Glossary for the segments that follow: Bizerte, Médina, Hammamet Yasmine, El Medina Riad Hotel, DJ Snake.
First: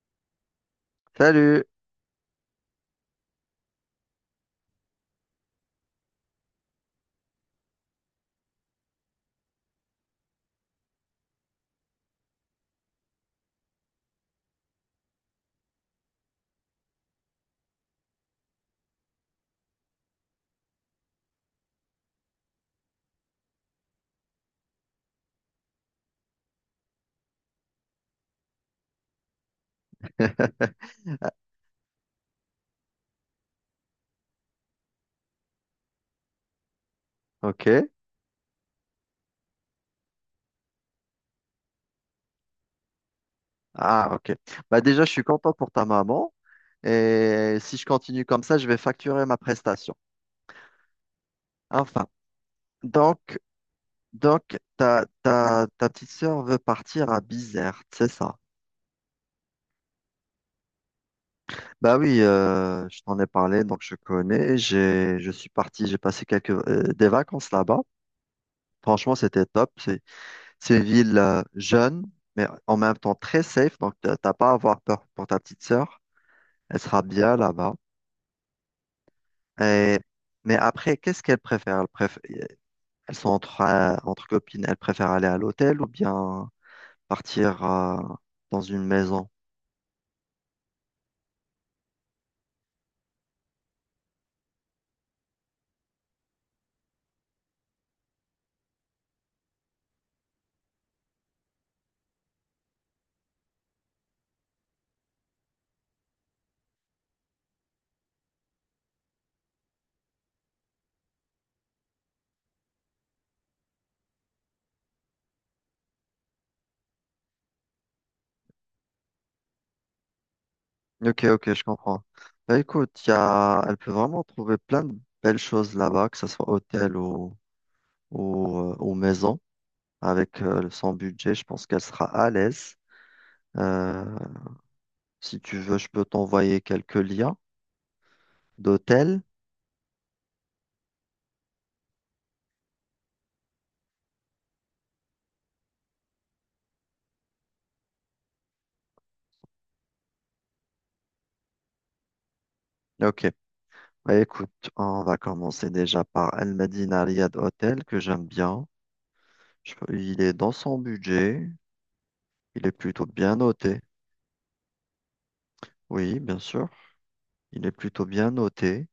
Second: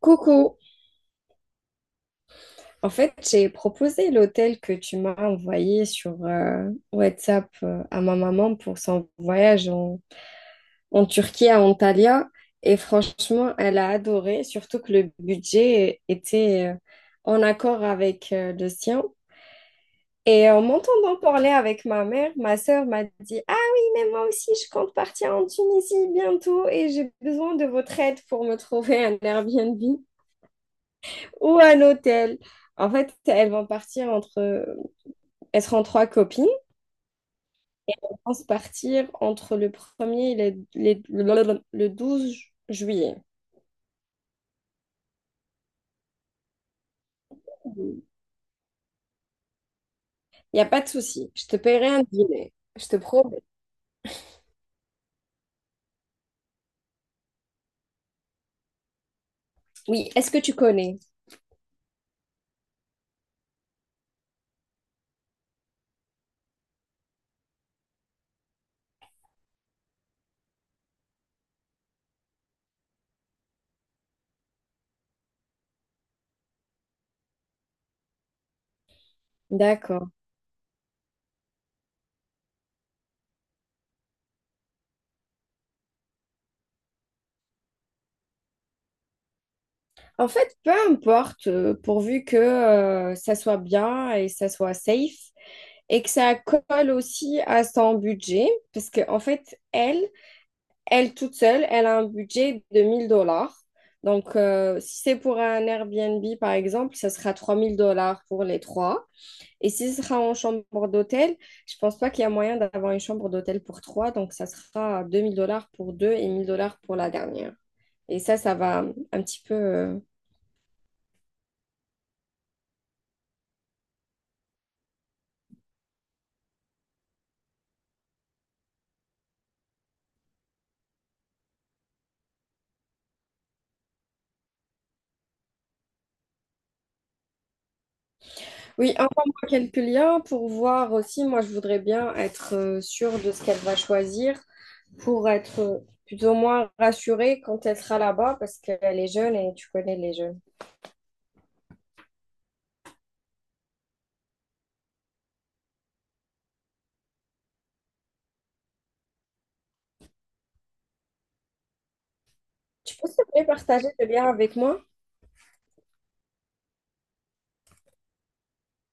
Coucou. Salut. En fait, j'ai proposé l'hôtel que tu m'as envoyé sur WhatsApp à ma maman pour son voyage en Turquie à Antalya. Et franchement, elle a adoré, surtout que le budget était en accord avec le sien. Et en m'entendant parler avec ma mère, ma sœur m'a dit : « Ah oui, mais moi aussi, je compte partir en Tunisie bientôt et j'ai besoin de votre aide pour me trouver un Airbnb ou un hôtel. » En fait, elles vont partir entre. Elles seront trois copines. Ok. Elles vont se partir entre le premier et le 12 juillet. Ah, ok. Bah déjà, je suis content pour ta maman. Et si je Il continue comme ça, je vais facturer ma prestation. n'y a pas de souci. Je te paierai un Enfin, dîner. Je te donc, promets. donc ta petite sœur veut partir à Bizerte, c'est ça? Oui, est-ce que tu connais? Bah oui, je t'en ai parlé, donc je connais. Je suis parti, j'ai passé quelques des vacances là-bas. Franchement, c'était top. C'est une ville jeune, mais en même temps très safe. Donc, t'as pas à avoir peur pour ta petite sœur. Elle sera bien là-bas. Et- D'accord. mais après, qu'est-ce qu'elles préfèrent? Elles sont entre, entre copines, elles préfèrent aller à l'hôtel ou bien partir dans une maison? En fait, peu importe, pourvu que ça soit bien et ça soit safe et que ça colle aussi à son budget, parce qu'en fait, elle, elle toute seule, elle a un budget de 1 000 dollars. Donc, si c'est pour un Airbnb, par exemple, ça sera 3 000 dollars pour les trois. Et si ce sera en chambre d'hôtel, je pense pas qu'il y a moyen d'avoir une chambre d'hôtel pour trois. Donc, ça sera 2 000 dollars pour deux et 1 000 dollars pour la dernière. Et ça va un petit peu... Ok, ok, je comprends. Bah, écoute, y a... elle peut vraiment trouver plein de belles choses là-bas, que ce soit hôtel ou maison. Avec son budget, je pense qu'elle sera à l'aise. Euh, Si tu veux, je peux t'envoyer quelques liens Oui, d'hôtels. envoie-moi quelques liens pour voir aussi. Moi, je voudrais bien être sûre de ce qu'elle va choisir, pour être plus ou moins rassurée quand elle sera là-bas parce qu'elle est jeune et tu connais les jeunes. Ok, bah, écoute, on va commencer déjà par El Medina Riad Hotel, que j'aime bien. Il est dans son budget. Il est Tu plutôt peux s'il te bien plaît noté. partager le lien avec moi? Oui, bien sûr. Il est plutôt bien noté.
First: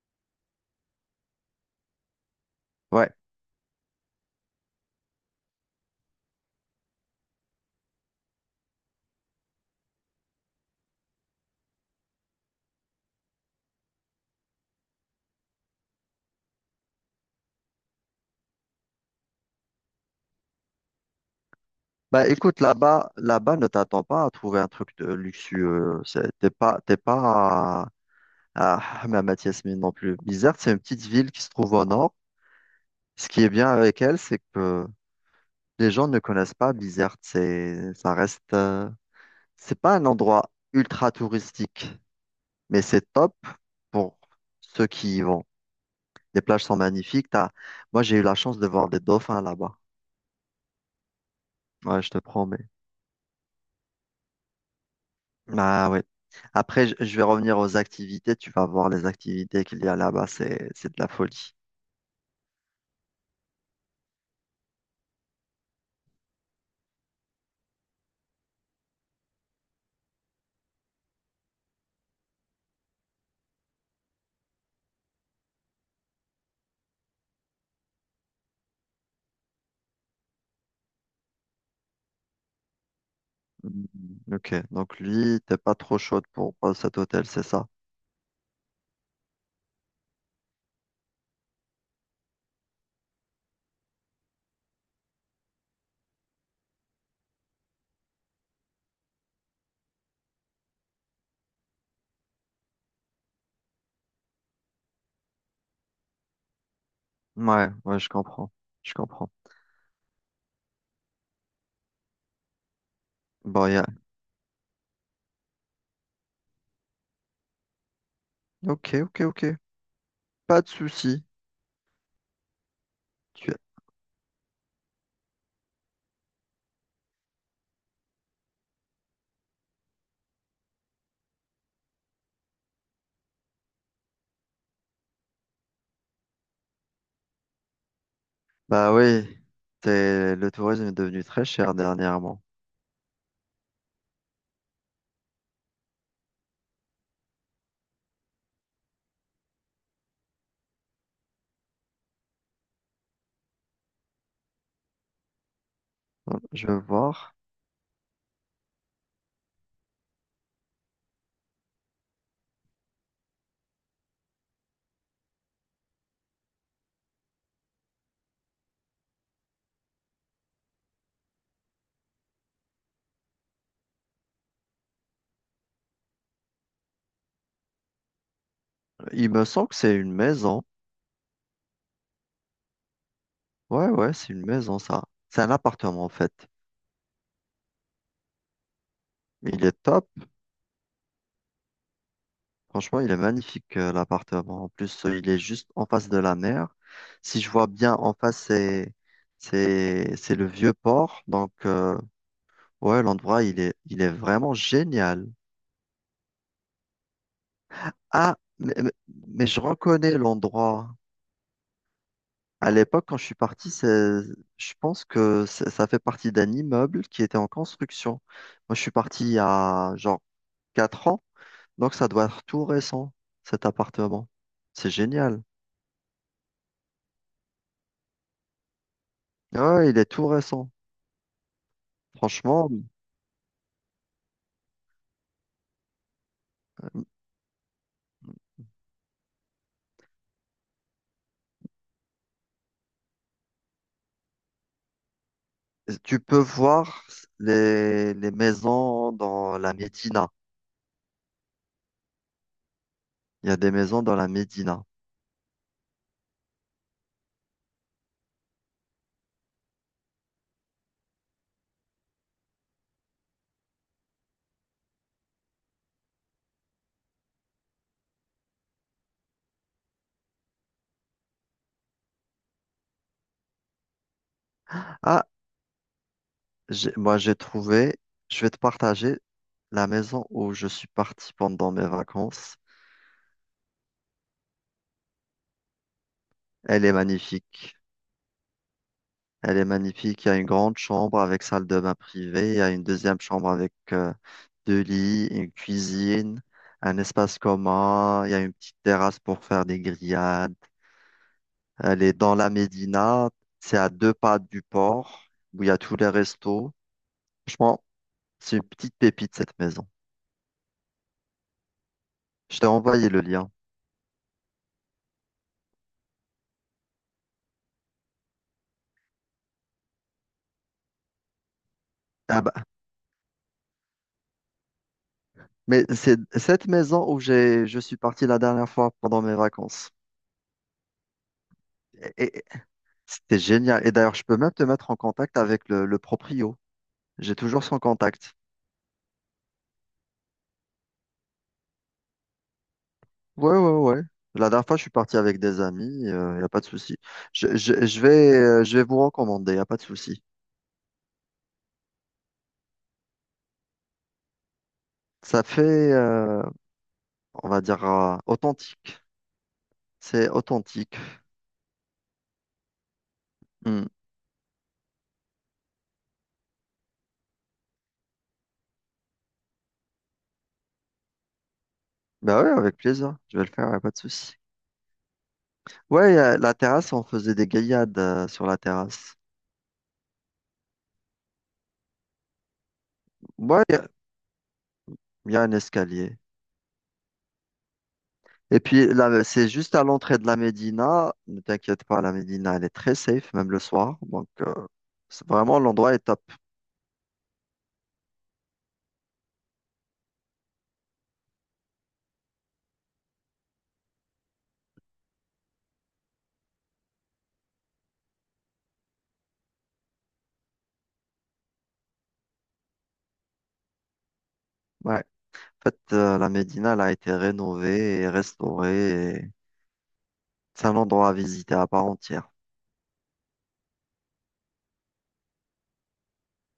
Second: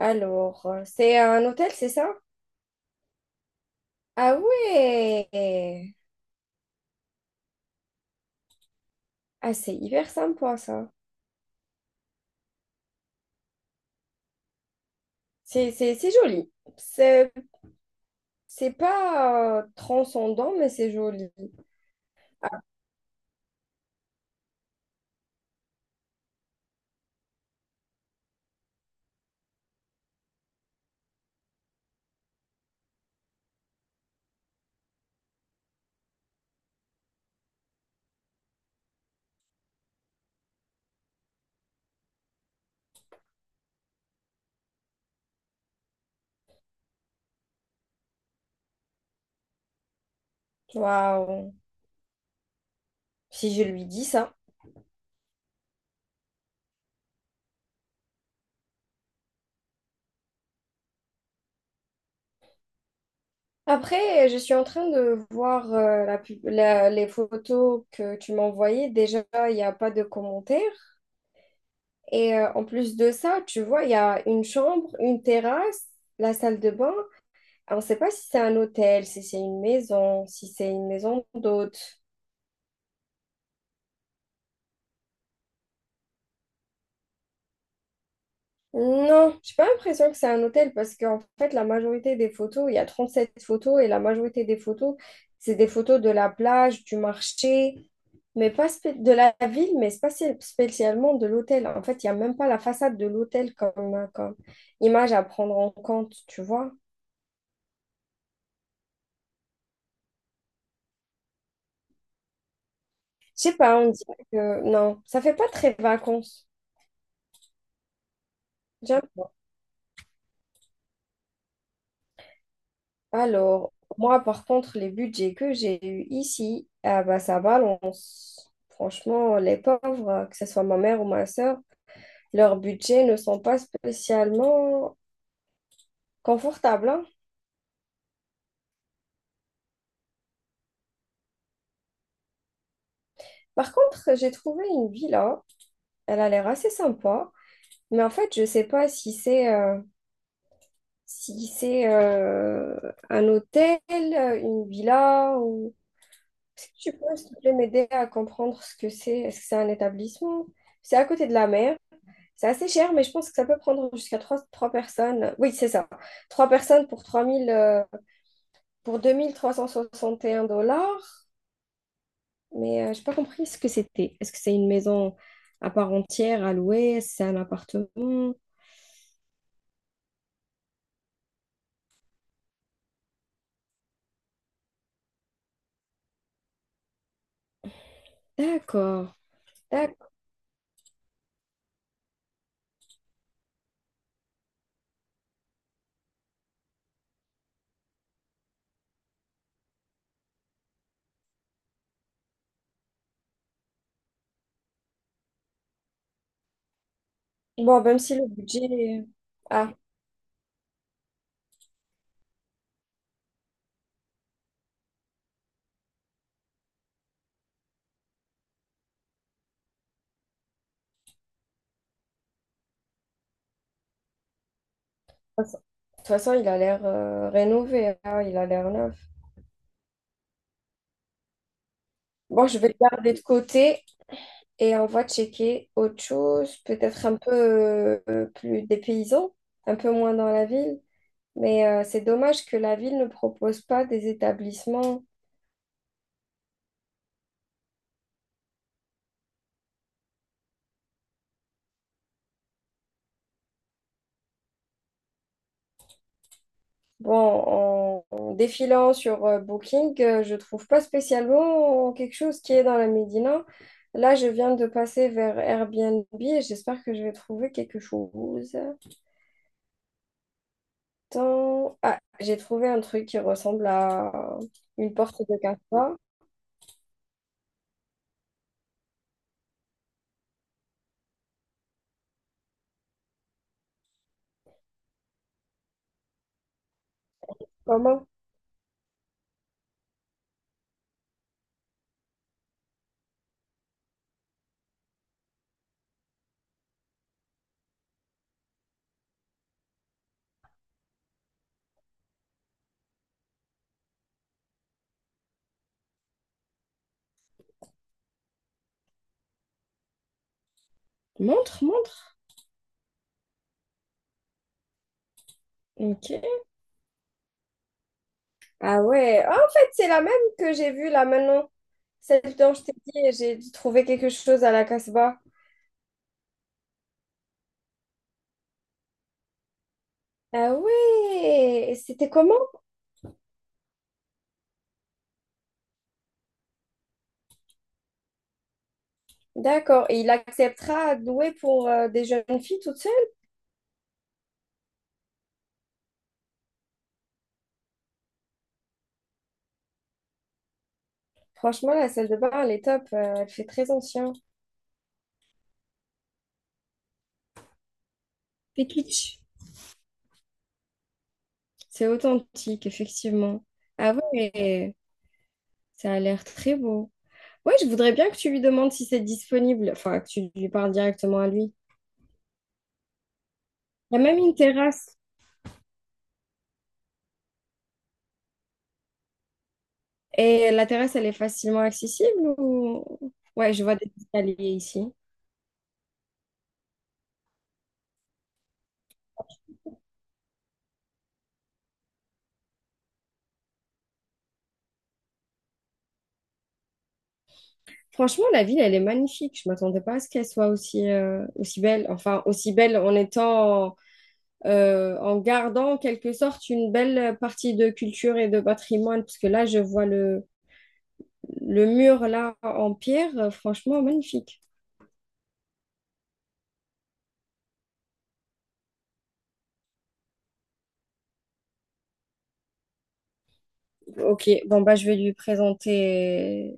Alors, c'est un hôtel, c'est ça? Ouais. Ah ouais! Ah, c'est hyper sympa ça. C'est joli. C'est c'est pas transcendant, mais c'est joli. Bah écoute, là-bas, ne t'attends pas à trouver un truc de luxueux. T'es pas à, à Hammamet Yasmine non plus. Bizerte, c'est une petite ville qui se trouve au nord. Ce qui est bien avec elle, c'est que les gens ne connaissent pas Bizerte. Ça reste, c'est pas un endroit ultra touristique, mais c'est top pour ceux qui y vont. Les plages sont magnifiques. T'as... Moi, j'ai eu la chance de voir des dauphins là-bas. Waouh! Ouais, je te promets. Si je lui dis ça. Bah ouais. Après, je vais revenir aux activités. Tu vas voir les activités qu'il y a là-bas. C'est de la folie. Après, je suis en train de voir les photos que tu m'as envoyées. Déjà, il n'y a pas de commentaires. Et en plus de ça, tu vois, il y a une chambre, une terrasse, la salle de bain. On ne sait pas si c'est un hôtel, si c'est une maison, si c'est une maison d'hôte. Mm, ok. Donc lui, t'es pas trop chaude pour cet hôtel, c'est ça? Non, j'ai pas l'impression que c'est un hôtel parce qu'en fait, la majorité des photos, il y a 37 photos et la majorité des photos, c'est des photos de la plage, du marché, mais pas spé- de la ville, mais c'est pas spé- spécialement de l'hôtel. En fait, il n'y a même pas la façade de l'hôtel comme image à prendre en compte, tu vois. Ouais, ouais, je comprends. Je comprends. Je sais Bon, y pas, on a- dirait que non, ça fait pas très vacances. Ok, Tiens. ok, ok. Pas de souci. Tu... Alors, moi, par contre, les budgets que j'ai eus ici, ah bah, ça balance. Franchement, les pauvres, hein, que ce soit ma mère ou ma sœur, leurs budgets ne sont pas spécialement confortables, hein. Bah oui. C'est... Le tourisme est devenu très cher dernièrement. Par contre, j'ai trouvé une villa, elle a l'air assez sympa, mais en fait, je sais pas si c'est si c'est un hôtel, une villa ou. Je vais Tu peux, s'il voir. te plaît, m'aider à comprendre ce que c'est? Est-ce que c'est un établissement? C'est à côté de la mer. C'est assez cher, mais je pense que ça peut prendre jusqu'à trois personnes. Oui, c'est ça. Trois personnes pour 3000, pour 2 361 dollars. Mais je j'ai pas compris ce que c'était. Est-ce que c'est une maison à part entière à louer? Est-ce que c'est un appartement? Il me semble que c'est une maison. Ouais, ouais, c'est une maison, ça. C'est un appartement, en fait. D'accord, Il est top. d'accord. Franchement, il est magnifique, l'appartement. En plus, il est juste en face de la mer. Si je vois bien, en face, c'est le vieux port. Donc, ouais, l'endroit, il est vraiment génial. Bon, même si le Ah, mais, mais- budget... mais je Ah, reconnais l'endroit. À l'époque, quand je suis parti, je pense que ça fait partie d'un immeuble qui était en construction. Moi, je suis parti il y a genre 4 ans. Donc ça doit être tout récent, cet appartement. C'est génial. de toute façon, de toute façon, il a l'air rénové, hein, il a l'air neuf. Ah ouais, il est tout récent. Bon, je vais Franchement, le garder de côté. Et on va checker autre chose, peut-être un peu plus des paysans, un peu moins dans la ville. Mais c'est dommage que la ville ne propose pas des établissements. tu peux voir les maisons dans la Médina. Il y a des maisons dans la Médina. Bon, en défilant sur Booking, je trouve pas spécialement quelque chose qui est dans la Médina. Là, je viens de passer vers Airbnb et j'espère que je vais trouver quelque chose. Attends. Ah, j'ai trouvé un truc qui ressemble à une porte Ah, de casse. Moi j'ai trouvé, je vais te partager la maison où je suis parti pendant mes vacances. Elle est magnifique. Comment? Elle est magnifique. Il y a une grande chambre avec salle de bain privée. Il y a une deuxième chambre avec deux lits, une cuisine, un espace commun, il y a une petite terrasse pour faire des grillades. Elle est dans la Médina, c'est à deux pas du port, où il y a tous les restos. Franchement, c'est une petite pépite cette maison. Montre, montre. Je t'ai envoyé le lien. Ok. Ah ouais, ah, en fait, c'est la même que j'ai vue là maintenant. Celle Ah dont bah, je t'ai dit, j'ai trouvé quelque chose à la Casbah. mais c'est cette maison où je suis parti la dernière fois pendant mes vacances. Ah ouais, et c'était Et, comment? et- C'était génial. Et d'ailleurs, je peux même te mettre en contact avec le proprio. J'ai toujours son contact. D'accord, et il acceptera de louer pour des jeunes filles toutes seules? Ouais, ouais, ouais. La dernière fois, je suis parti avec des amis, il n'y a pas de souci. Je vais vous recommander, il n'y a pas de souci. Franchement, la salle de bain, elle est top. Elle fait très ancien. Ça fait, euh, on va dire, C'est authentique. kitsch. C'est authentique. C'est authentique, effectivement. Hmm. Ah ouais, ça a l'air très beau. Ouais, je voudrais bien que tu lui demandes si c'est disponible, enfin, que tu lui parles directement à lui. Bah ouais, avec plaisir, je vais le faire, il n'y a pas Il de y a même souci. une terrasse. Ouais, la terrasse, on faisait des gaillades sur la terrasse. Et la terrasse, elle est facilement accessible ou... Ouais, Ouais, je il vois y, a des escaliers ici. y a un escalier. Et puis là, c'est juste à l'entrée de la Médina. Ne t'inquiète pas, la Médina, elle est très safe, même le soir. Donc, c'est vraiment, l'endroit est top. Franchement, la ville, elle est magnifique. Je m'attendais pas à ce qu'elle soit aussi, aussi belle. Enfin, aussi belle en étant, en gardant en quelque sorte une belle partie de culture et de patrimoine. Parce que là, je vois le mur là en pierre. Franchement, magnifique. Ouais. En fait, la Médina, elle a été rénovée et restaurée. Et c'est un endroit à visiter à part entière. Ok, bon, bah, je vais lui présenter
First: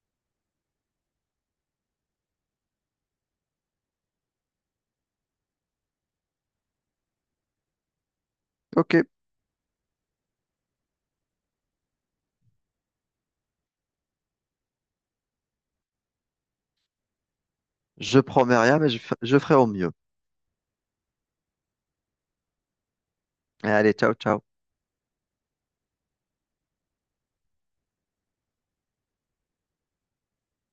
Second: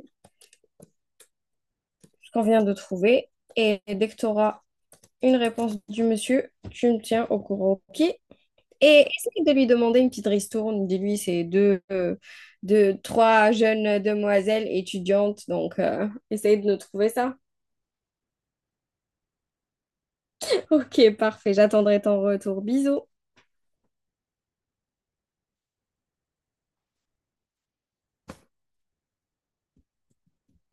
ce qu'on vient de trouver. Et dès que tu auras une réponse du monsieur, tu me tiens au courant. Ok? Et Ok, essaye de lui demander une petite ristourne. Dis-lui, c'est trois jeunes demoiselles étudiantes. Donc, essaye de nous trouver ça. je promets rien, mais je ferai au mieux. Ok, parfait. J'attendrai ton retour. Bisous. Et allez, ciao, ciao.